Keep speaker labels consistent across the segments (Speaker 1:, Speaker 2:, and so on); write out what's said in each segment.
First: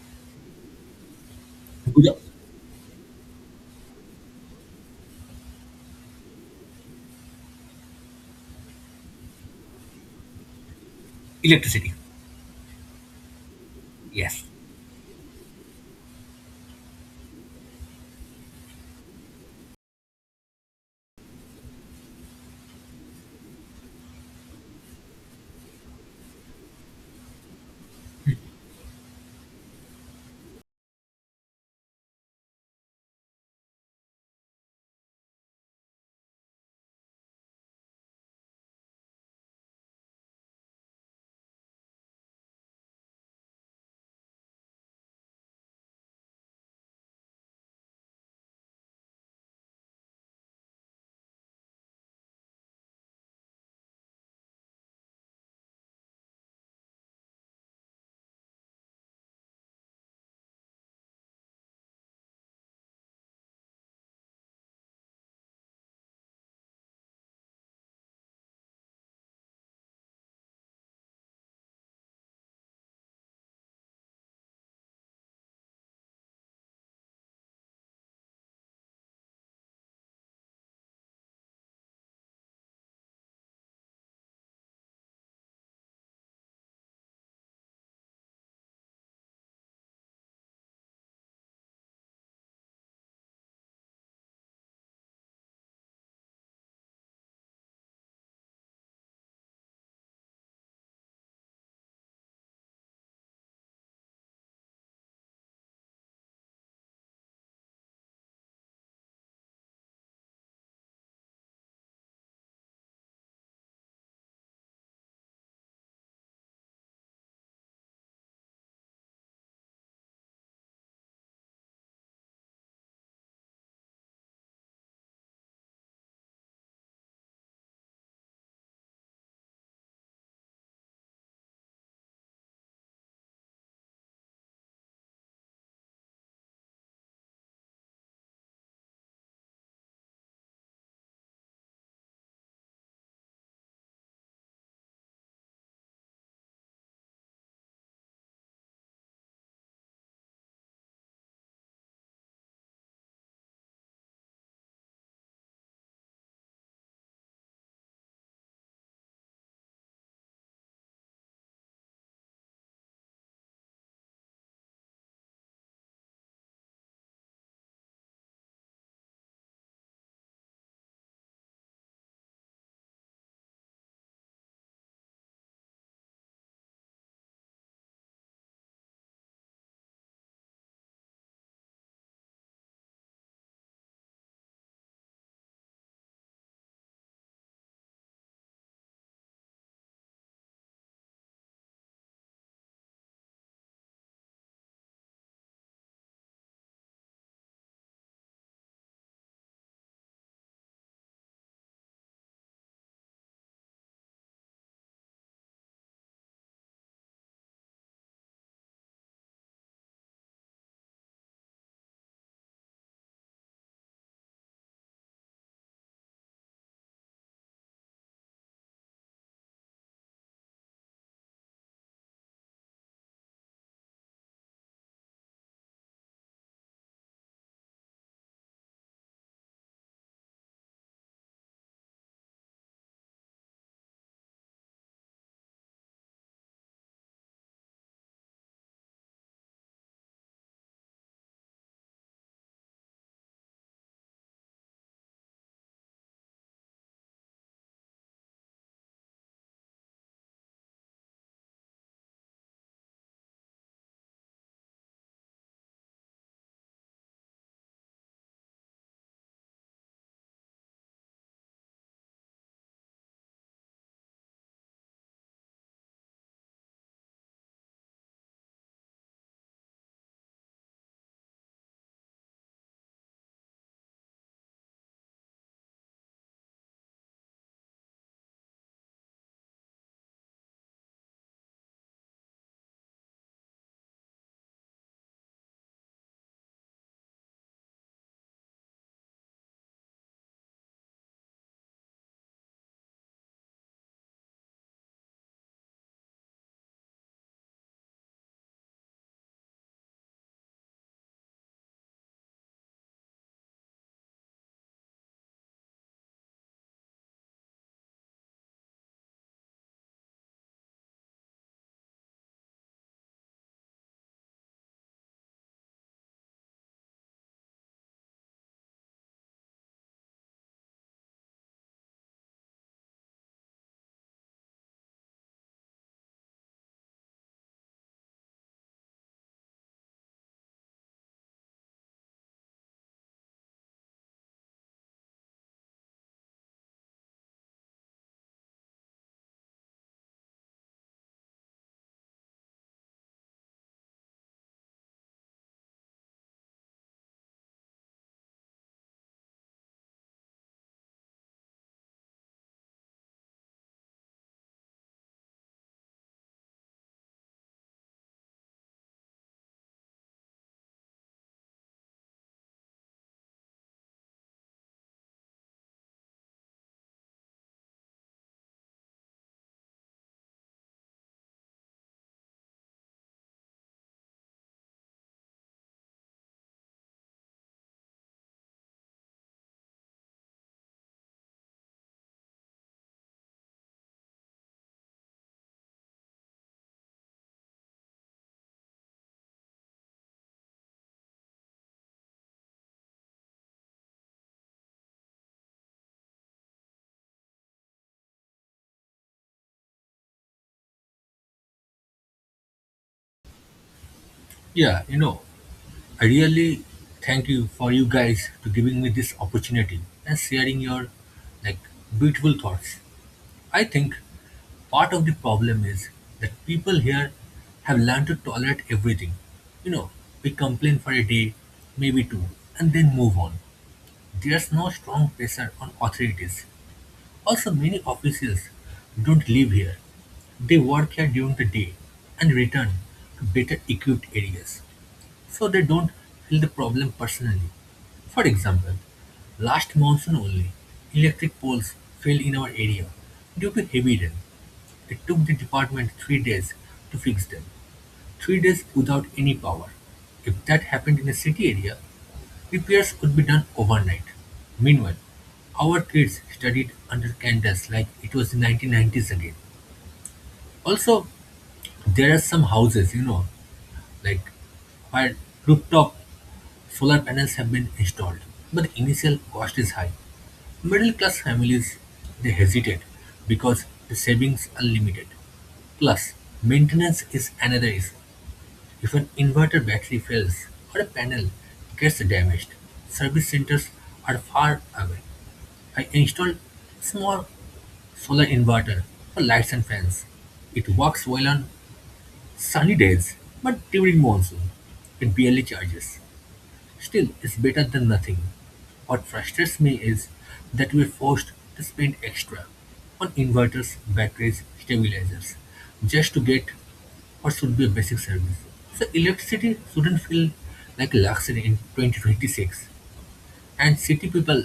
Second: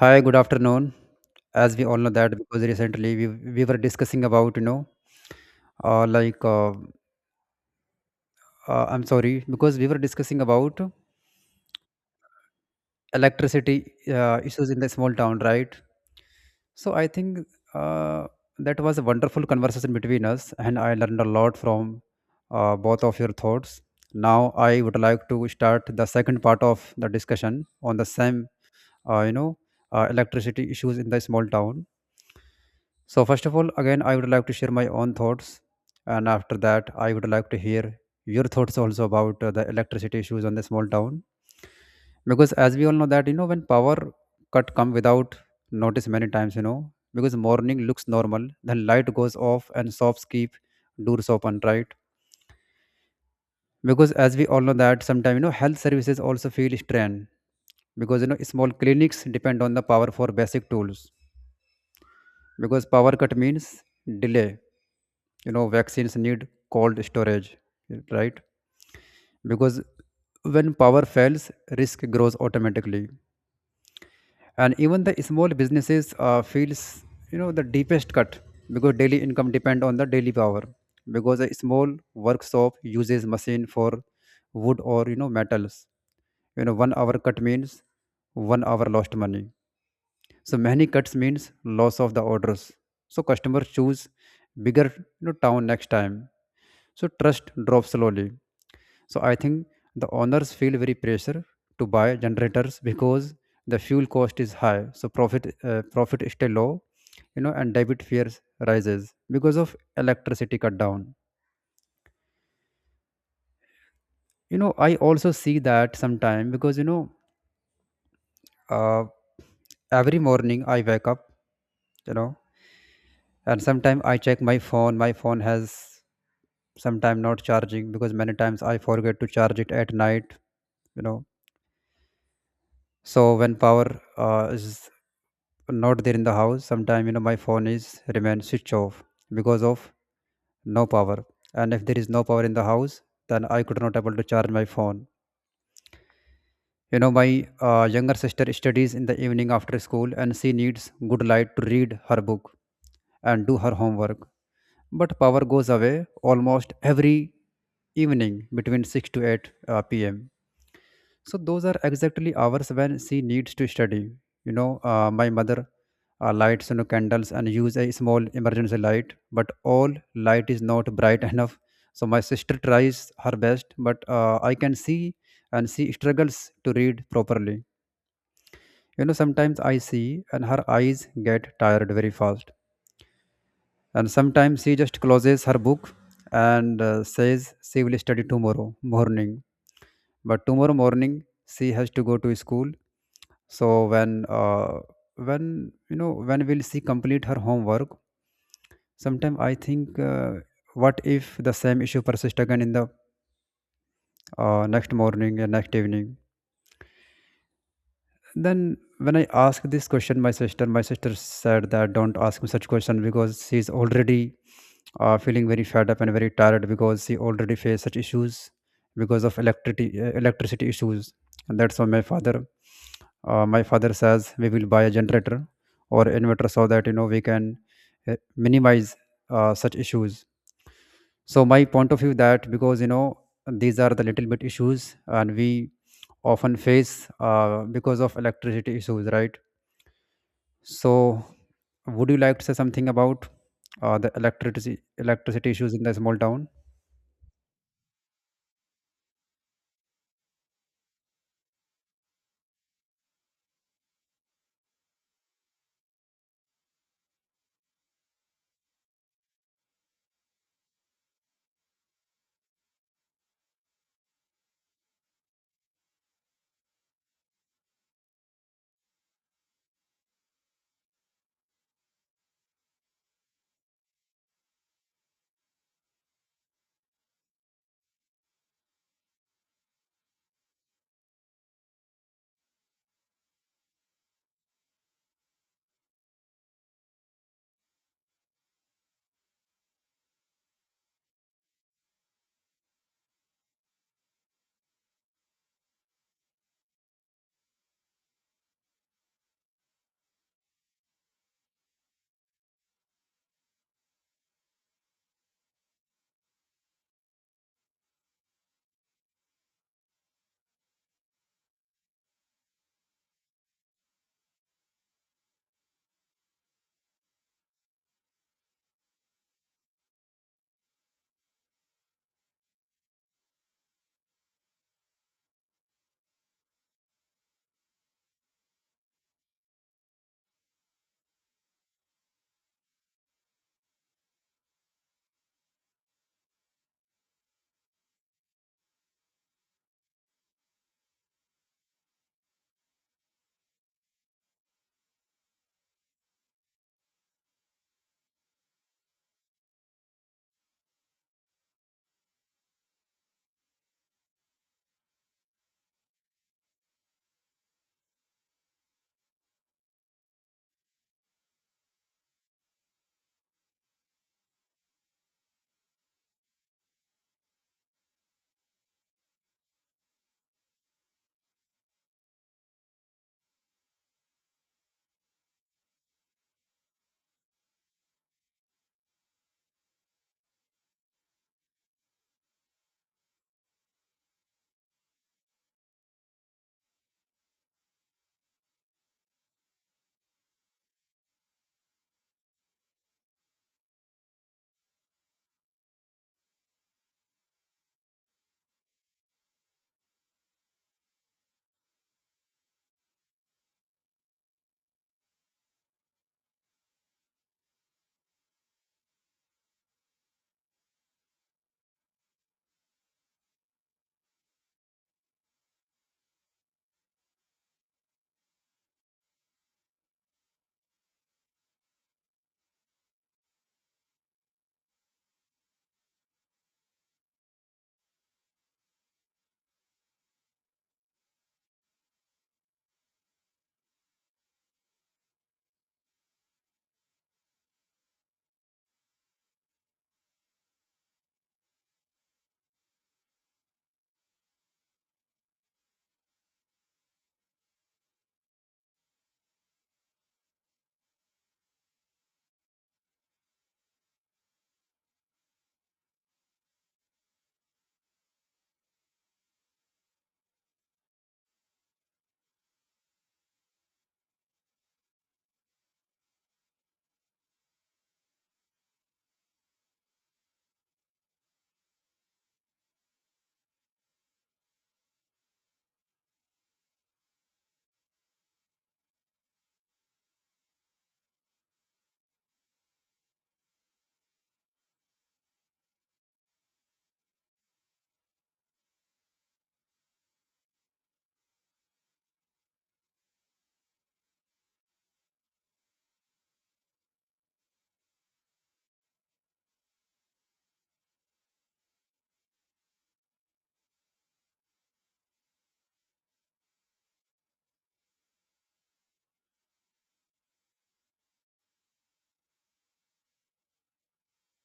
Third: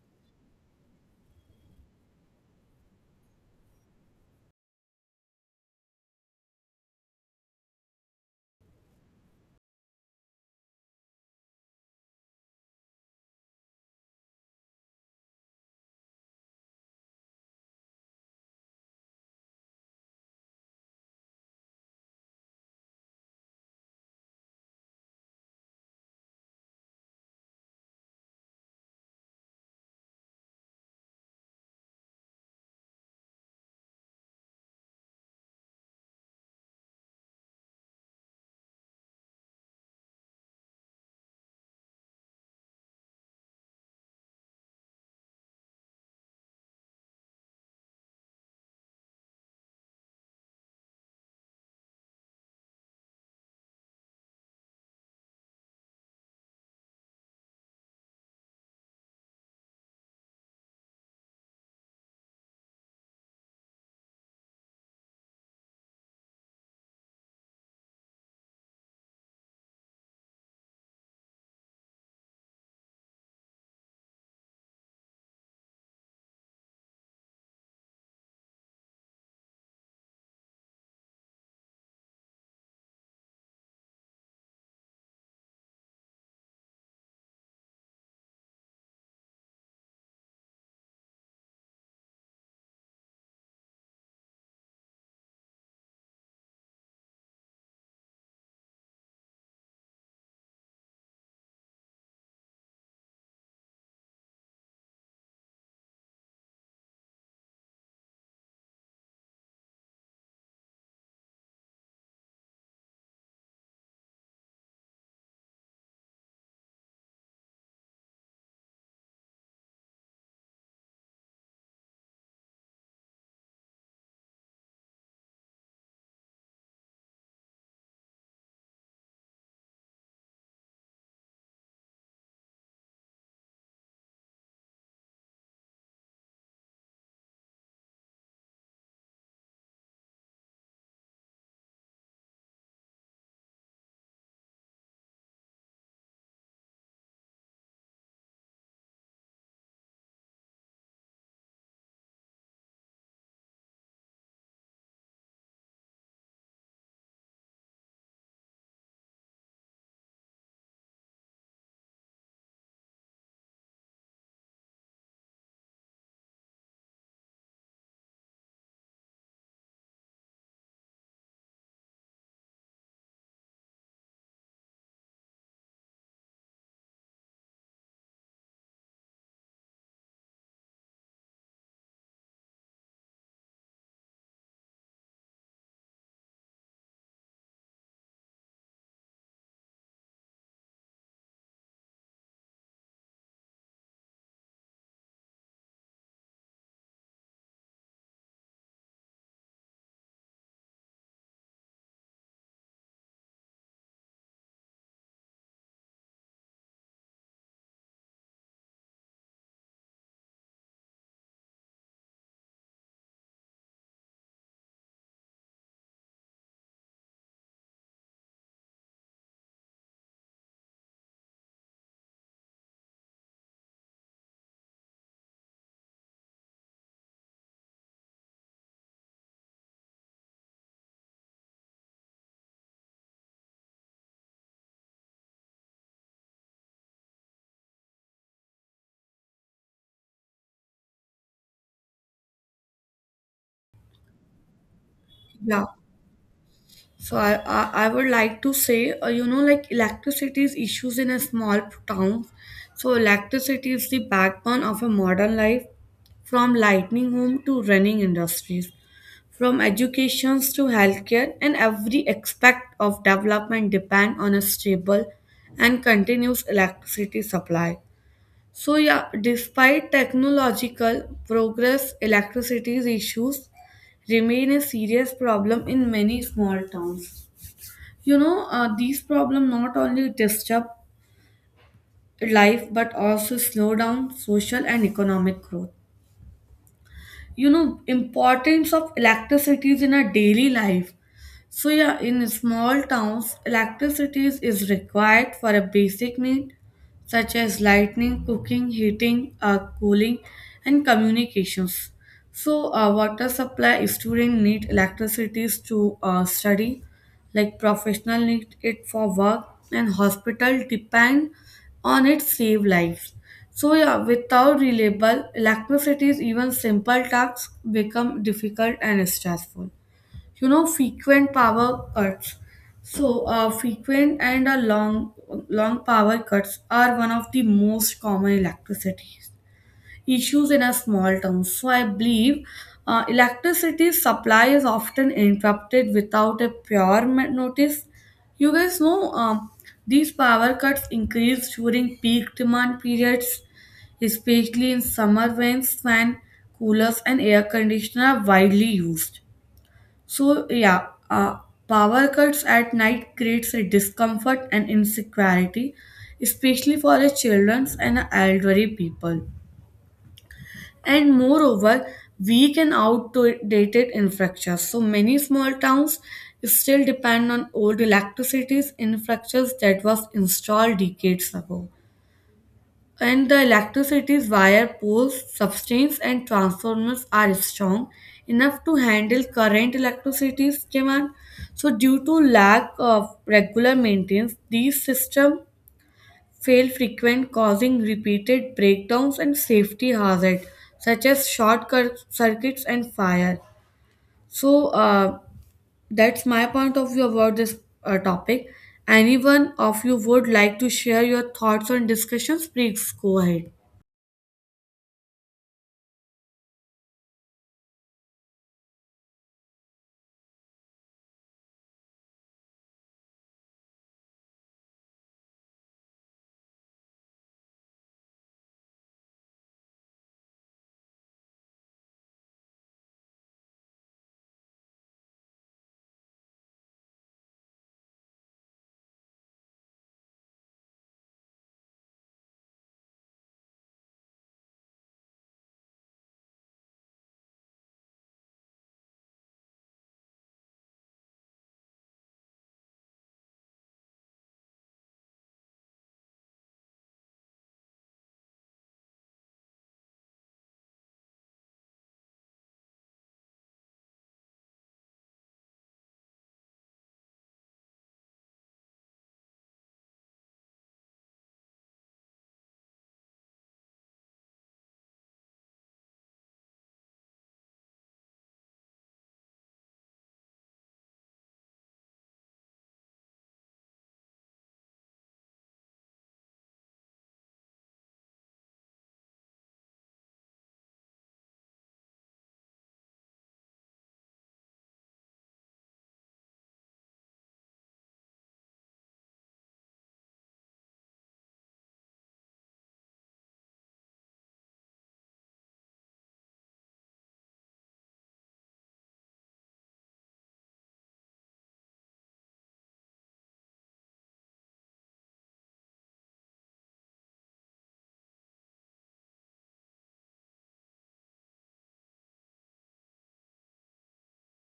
Speaker 1: Hi, good afternoon. As we all know
Speaker 2: Yeah.
Speaker 1: that because recently we were discussing about like I'm sorry because we were discussing about
Speaker 2: Electricity.
Speaker 1: electricity
Speaker 2: Yes.
Speaker 1: issues in the small town, right? So I think uh, that was a wonderful conversation between us, and I learned a lot from both of your thoughts. Now I would like to start the second part of the discussion on the same uh, you know electricity issues in the small town. So, first of all, again, I would like to share my own thoughts. And after that, I would like to hear your thoughts also about the electricity issues on the small town. Because as we all know that, when power cut come without notice many times, because morning looks normal, then light goes off and shops keep doors open, right? Because as we all know that sometimes, health services also feel strain because, small clinics depend on the power for basic tools because power cut means delay. Vaccines need cold storage, right? Because when power fails risk grows automatically, and even the small businesses feels the deepest cut because daily income depend on the daily power, because a small workshop uses machine for wood or metals. One hour cut means 1 hour lost money. So many cuts means loss of the orders. So customers choose bigger, town next time. So trust drops slowly. So I think the owners feel very pressure to buy generators because the fuel cost is high. So profit, profit is still low, and debit fears rises because of electricity cut down. I also see that sometime because uh, every morning I wake up, you know, and sometime I check my phone. My phone has sometime not charging because many times I forget to charge it at night, you know so when power is not there in the house sometime, my phone is remain switch off because of no power. And if there is no power in the house, then I could not able to charge my phone. My younger sister studies in the evening after school, and she needs good light to read her book and do her homework, but power goes away almost every evening between 6 to 8 p.m. So those are exactly hours when she needs to study. My mother lights candles and use a small emergency light, but all light is not bright enough. So my sister tries her best, but I can see and she struggles to read properly. Sometimes I see and her eyes get tired very fast, and sometimes she just closes her book and says she will study tomorrow morning. But tomorrow morning she has to go to school. So when you know when will she complete her homework? Sometimes I think, what if the same issue persists again in the next morning and next evening? Then when I asked this question, my sister, said that don't ask me such question because she's already feeling very fed up and very tired because she already faced such issues because of electricity, electricity issues. And that's why my father, my father says we will buy a generator or inverter so that we can minimize such issues. So my point of view that because these are the little bit issues, and we often face because of electricity issues, right? So would you like to say something about the electricity
Speaker 3: Yeah.
Speaker 1: issues in the small town?
Speaker 3: So I would like to say, you know, like electricity is issues in a small town. So electricity is the backbone of a modern life, from lightning home to running industries, from educations to healthcare, and every aspect of development depend on a stable and continuous electricity supply. So yeah, despite technological progress, electricity's issues remain a serious problem in many small towns. You know, these problems not only disturb life but also slow down social and economic growth. You know, importance of electricity in our daily life. So yeah, in small towns, electricity is required for a basic need such as lighting, cooking, heating, cooling, and communications. So water supply students need electricity to study, like professional need it for work, and hospital depend on it save lives. So yeah, without reliable electricity, even simple tasks become difficult and stressful. Frequent power cuts, so frequent and a long power cuts are one of the most common electricity issues in a small town. So I believe electricity supply is often interrupted without a prior notice. You guys know. These power cuts increase during peak demand periods, especially in summer when fan, coolers, and air conditioner are widely used. So yeah, power cuts at night creates a discomfort and insecurity, especially for the childrens and elderly people. And moreover, weak and outdated infrastructure. So many small towns still depend on old electricity infrastructures that was installed decades ago and the electricity's wire poles, substrates, and transformers are strong enough to handle current electricity's demand. So, due to lack of regular maintenance, these systems fail frequent, causing repeated breakdowns and safety hazards such as short circuits and fire. So, that's my point of view about this topic. Anyone of you would like to share your thoughts on discussions? Please go ahead.
Speaker 2: Yeah, you know, I really thank you for you guys to giving me this opportunity and sharing your like beautiful thoughts. I think part of the problem is that people here have learned to tolerate everything. You know, we complain for a day, maybe two, and then move on. There's no strong pressure on authorities. Also, many officials don't live here. They work here during the day and return to better equipped areas, so they don't feel the problem personally. For example, last monsoon only, electric poles fell in our area due to heavy rain. It took the department 3 days to fix them. 3 days without any power. If that happened in a city area, repairs could be done overnight. Meanwhile, our kids studied under candles like it was the 1990s again. Also, there are some houses, you know, like where rooftop solar panels have been installed, but the initial cost is high. Middle class families, they hesitate because the savings are limited. Plus, maintenance is another issue. If an inverter battery fails or a panel gets damaged, service centers are far away. I installed small solar inverter for lights and fans. It works well on sunny days, but during monsoon, it barely charges. Still, it's better than nothing. What frustrates me is that we're forced to spend extra on inverters, batteries, stabilizers, just to get what should be a basic service. So electricity shouldn't feel like a luxury in 2026. And city people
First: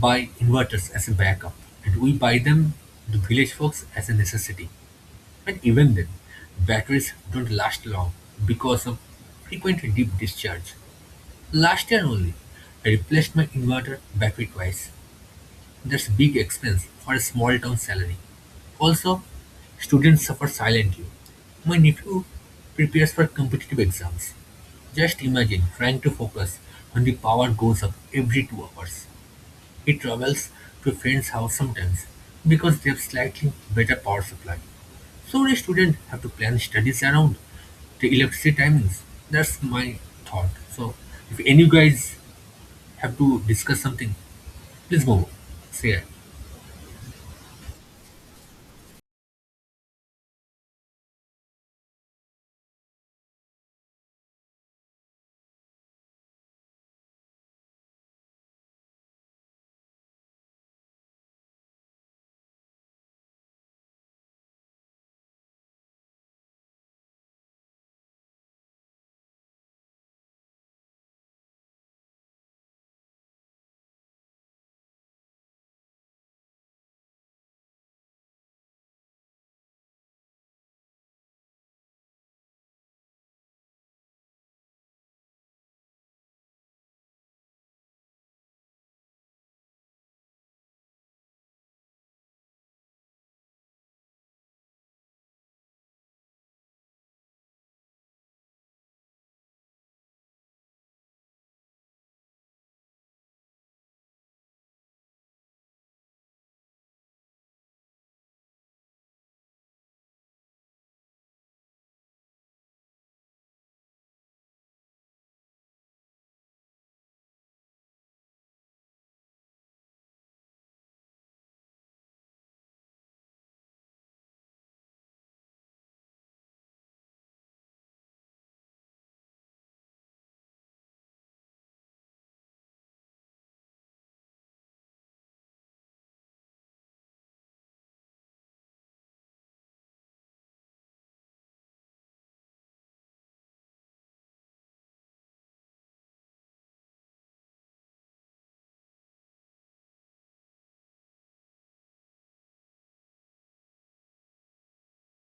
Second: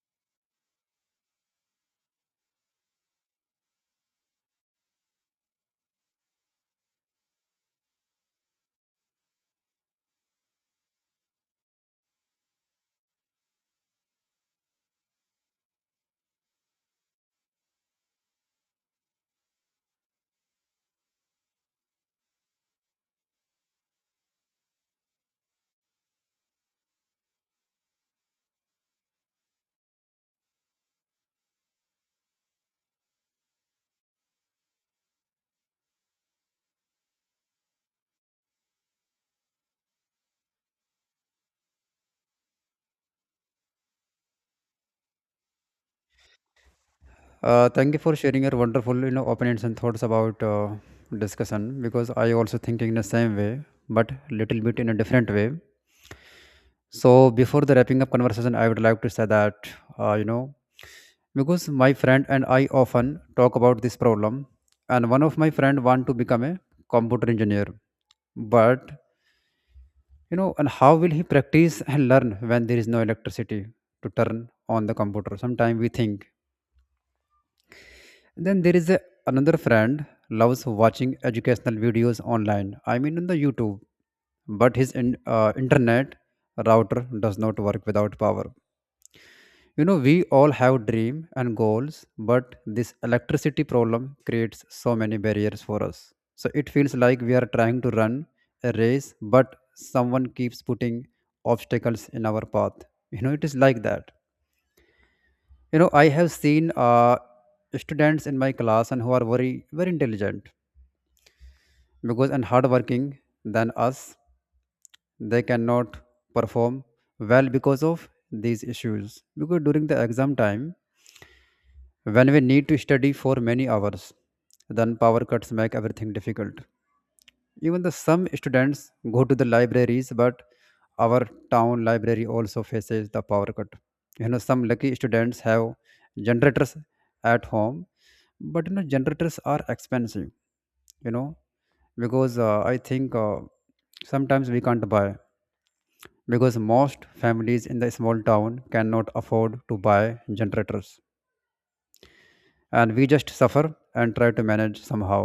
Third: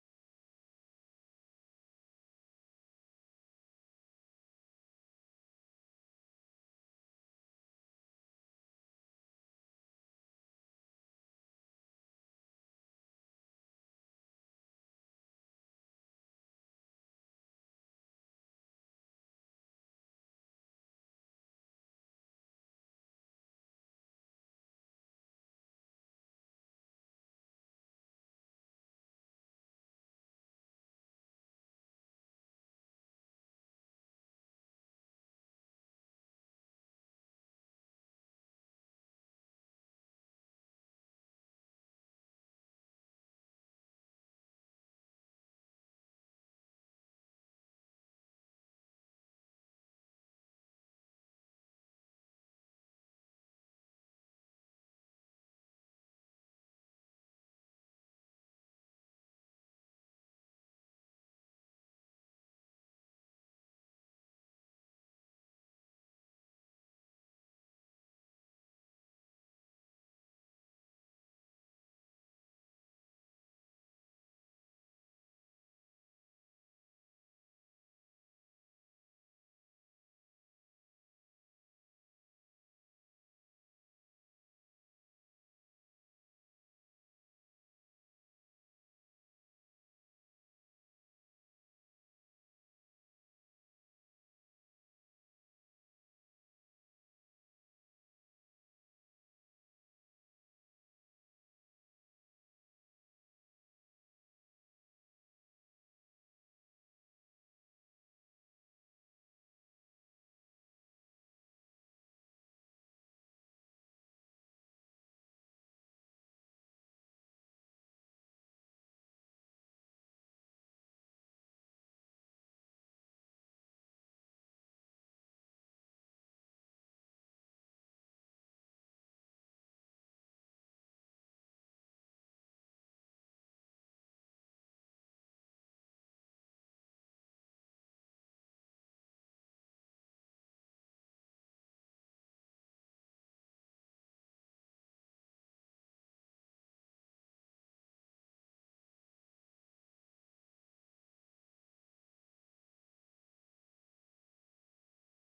Speaker 2: buy inverters as a backup, and we buy them, the village folks, as a necessity. And even then, batteries don't last long because of frequent deep discharge. Last year only, I replaced my inverter battery twice. That's big expense for a small town salary. Also, students suffer silently. My nephew prepares for competitive exams. Just imagine trying to focus when the power goes up every 2 hours. He travels to a friend's house sometimes because they have slightly better power supply. So the students have to plan studies around the electricity timings. That's my thought. So if any guys have to discuss something? Please go on. Say,
Speaker 1: Thank you for sharing your wonderful, opinions and thoughts about discussion because I also think in the same way, but little bit in a different way. So before the wrapping up conversation, I would like to say that uh, you know because my friend and I often talk about this problem, and one of my friend want to become a computer engineer, but and how will he practice and learn when there is no electricity to turn on the computer? Sometimes we think. Then there is another friend loves watching educational videos online. I mean on the YouTube, but his internet router does not work without power. We all have dream and goals, but this electricity problem creates so many barriers for us. So it feels like we are trying to run a race, but someone keeps putting obstacles in our path. It is like that. I have seen students in my class and who are very, very intelligent because and hardworking than us. They cannot perform well because of these issues. Because during the exam time, when we need to study for many hours, then power cuts make everything difficult. Even the some students go to the libraries, but our town library also faces the power cut. Some lucky students have generators at home, but generators are expensive. You know, because I think sometimes we can't buy, because most families in the small town cannot afford to buy generators, and we just suffer and try to manage somehow,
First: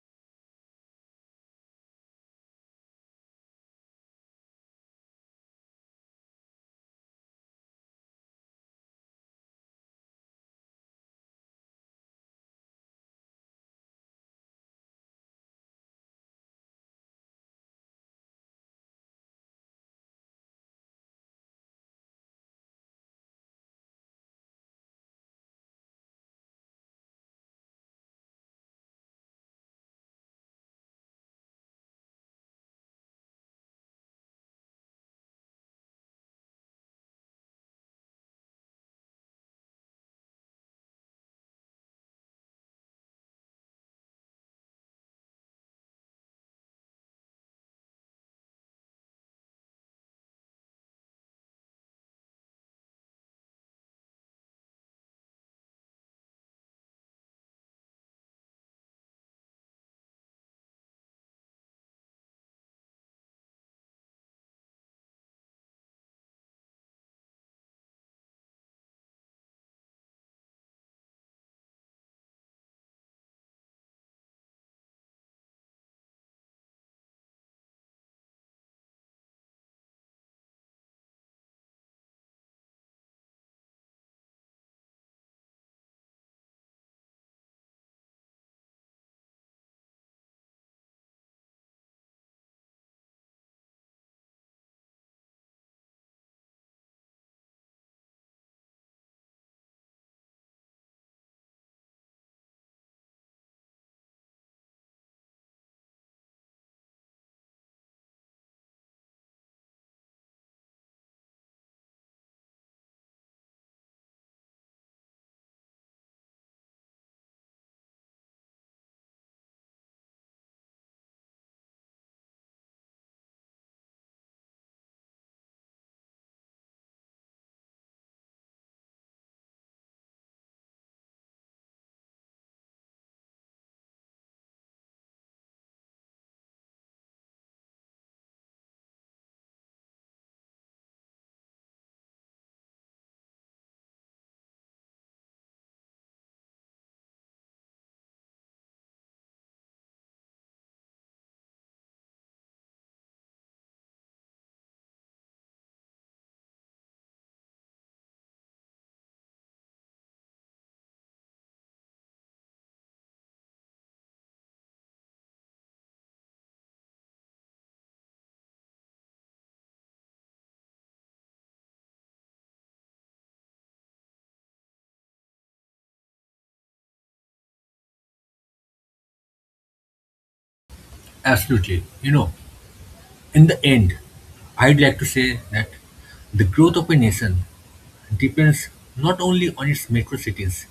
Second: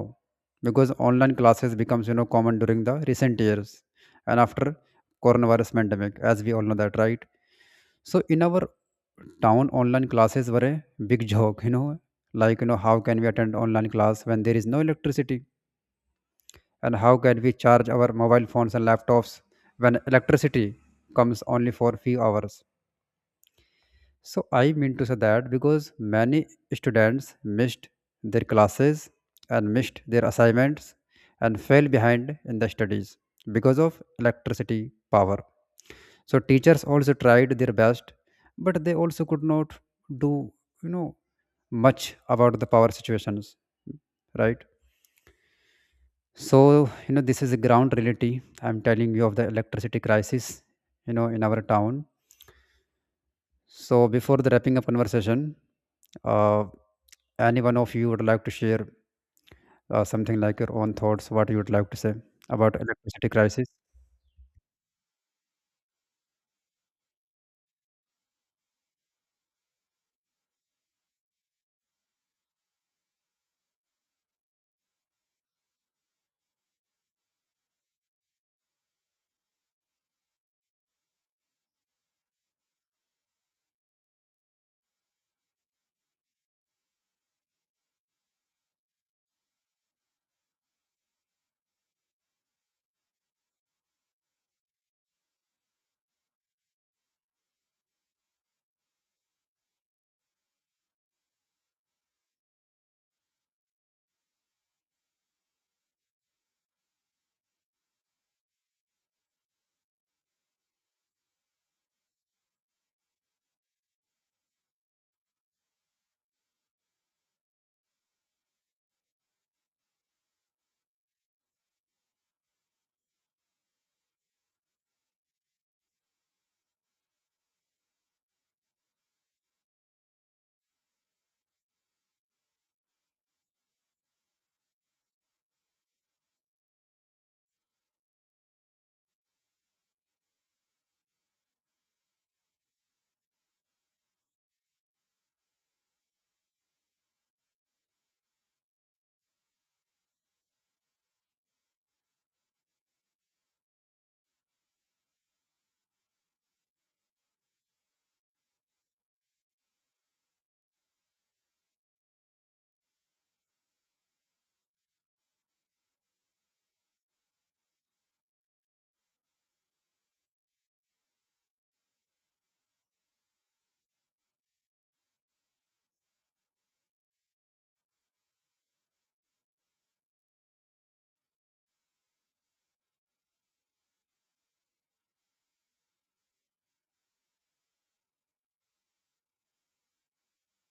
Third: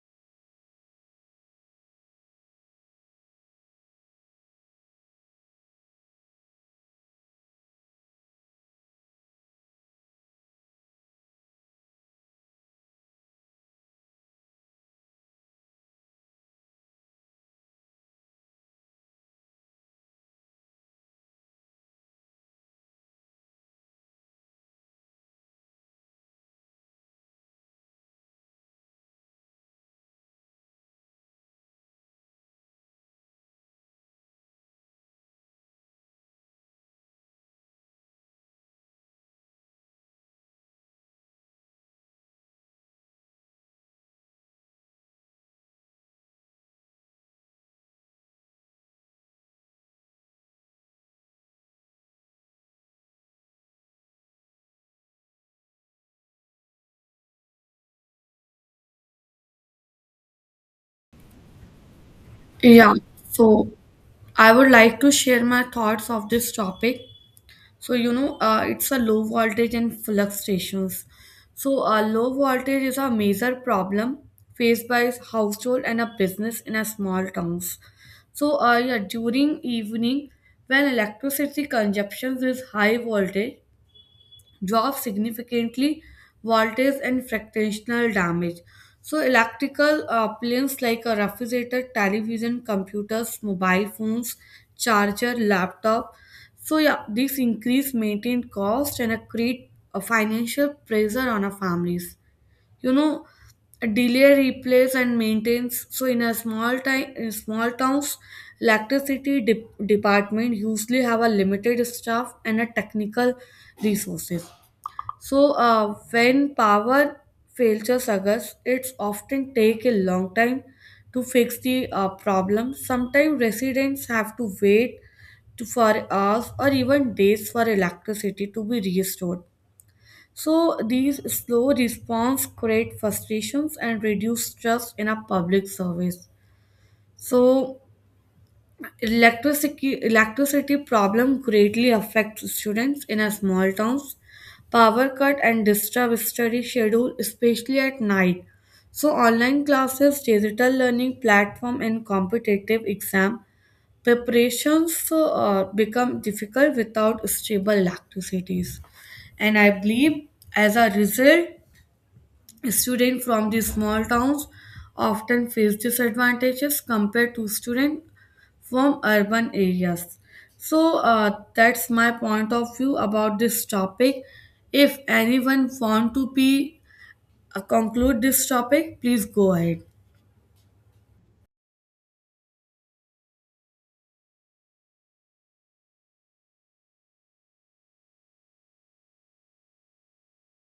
Speaker 1: because online classes becomes common during the recent years and after coronavirus pandemic, as we all know that, right? So in our town online classes were a big joke, like, how can we attend online class when there is no electricity, and how can we charge our mobile phones and laptops when electricity comes only for few hours? So I mean to say that because many students missed their classes and missed their assignments and fell behind in the studies because of electricity power. So teachers also tried their best, but they also could not do you know much about the power situations, right? So this is a ground reality I'm telling you of the electricity crisis in our town. So before the wrapping up conversation, uh, any one of you would like to share something like your own thoughts what you would like to say about
Speaker 3: Um,
Speaker 1: electricity
Speaker 3: So,
Speaker 1: crisis?
Speaker 3: I would like to share my thoughts of this topic. So, you know, it's a low voltage and fluctuations. So, low voltage is a major problem faced by household and a business in a small towns. So, yeah, during evening when electricity consumption is high voltage, drop significantly voltage and fractional damage. So, electrical appliances like a refrigerator, television, computers, mobile phones, charger, laptop. So, yeah, this increase maintained cost and a create a financial pressure on our families. You know, delay replace and maintains. So, in a small time, in small towns, electricity department usually have a limited staff and a technical resources. So, when power failures occurs, it's often take a long time to fix the problem. Sometimes residents have to wait to, for hours or even days for electricity to be restored. So, these slow response create frustrations and reduce trust in a public service. So, electricity problem greatly affects students in a small towns. Power cut and disturb study schedule, especially at night. So online classes, digital learning platform, and competitive exam preparations become difficult without stable electricities. And I believe as a result, students from the small towns often face disadvantages compared to students from urban areas. So that's my point of view about this topic. If anyone want to be conclude this topic, please go ahead.
Speaker 2: absolutely. You know, in the end, I'd like to say that the growth of a nation depends not only on its metro cities,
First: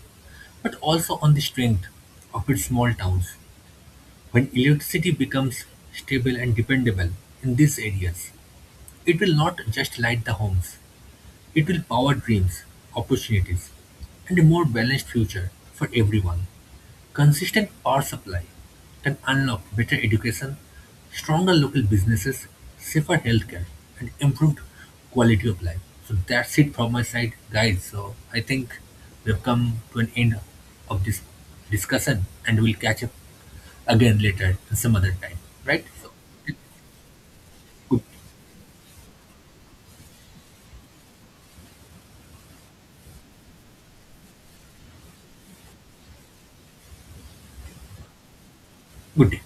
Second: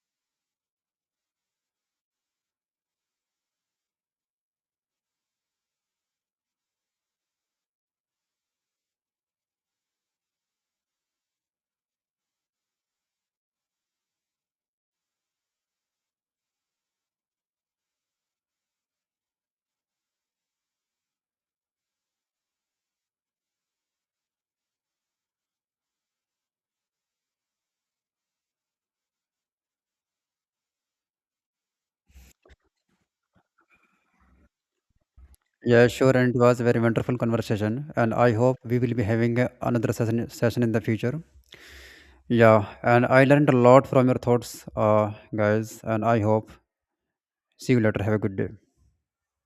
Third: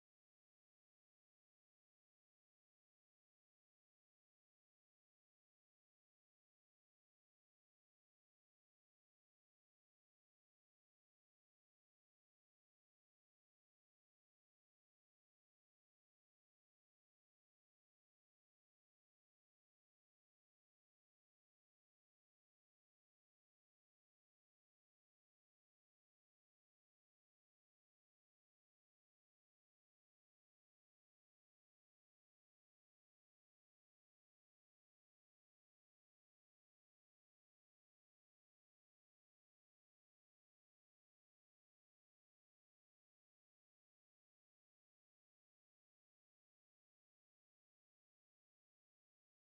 Speaker 2: but also on the strength of its small towns. When electricity becomes stable and dependable in these areas, it will not just light the homes, it will power dreams, opportunities, and a more balanced future for everyone. Consistent power supply can unlock better education, stronger local businesses, safer healthcare, and improved quality of life. So that's it from my side, guys. So I think we've come to an end of this discussion and we'll catch up again later and some other time, right?
Speaker 1: Yeah,
Speaker 2: So
Speaker 1: sure, and it was a very wonderful conversation,
Speaker 2: good,
Speaker 1: and I hope we will be having another session in the future. Yeah, and I learned a lot from your thoughts, guys, and I hope see you later. Have a good day.
Speaker 2: good day.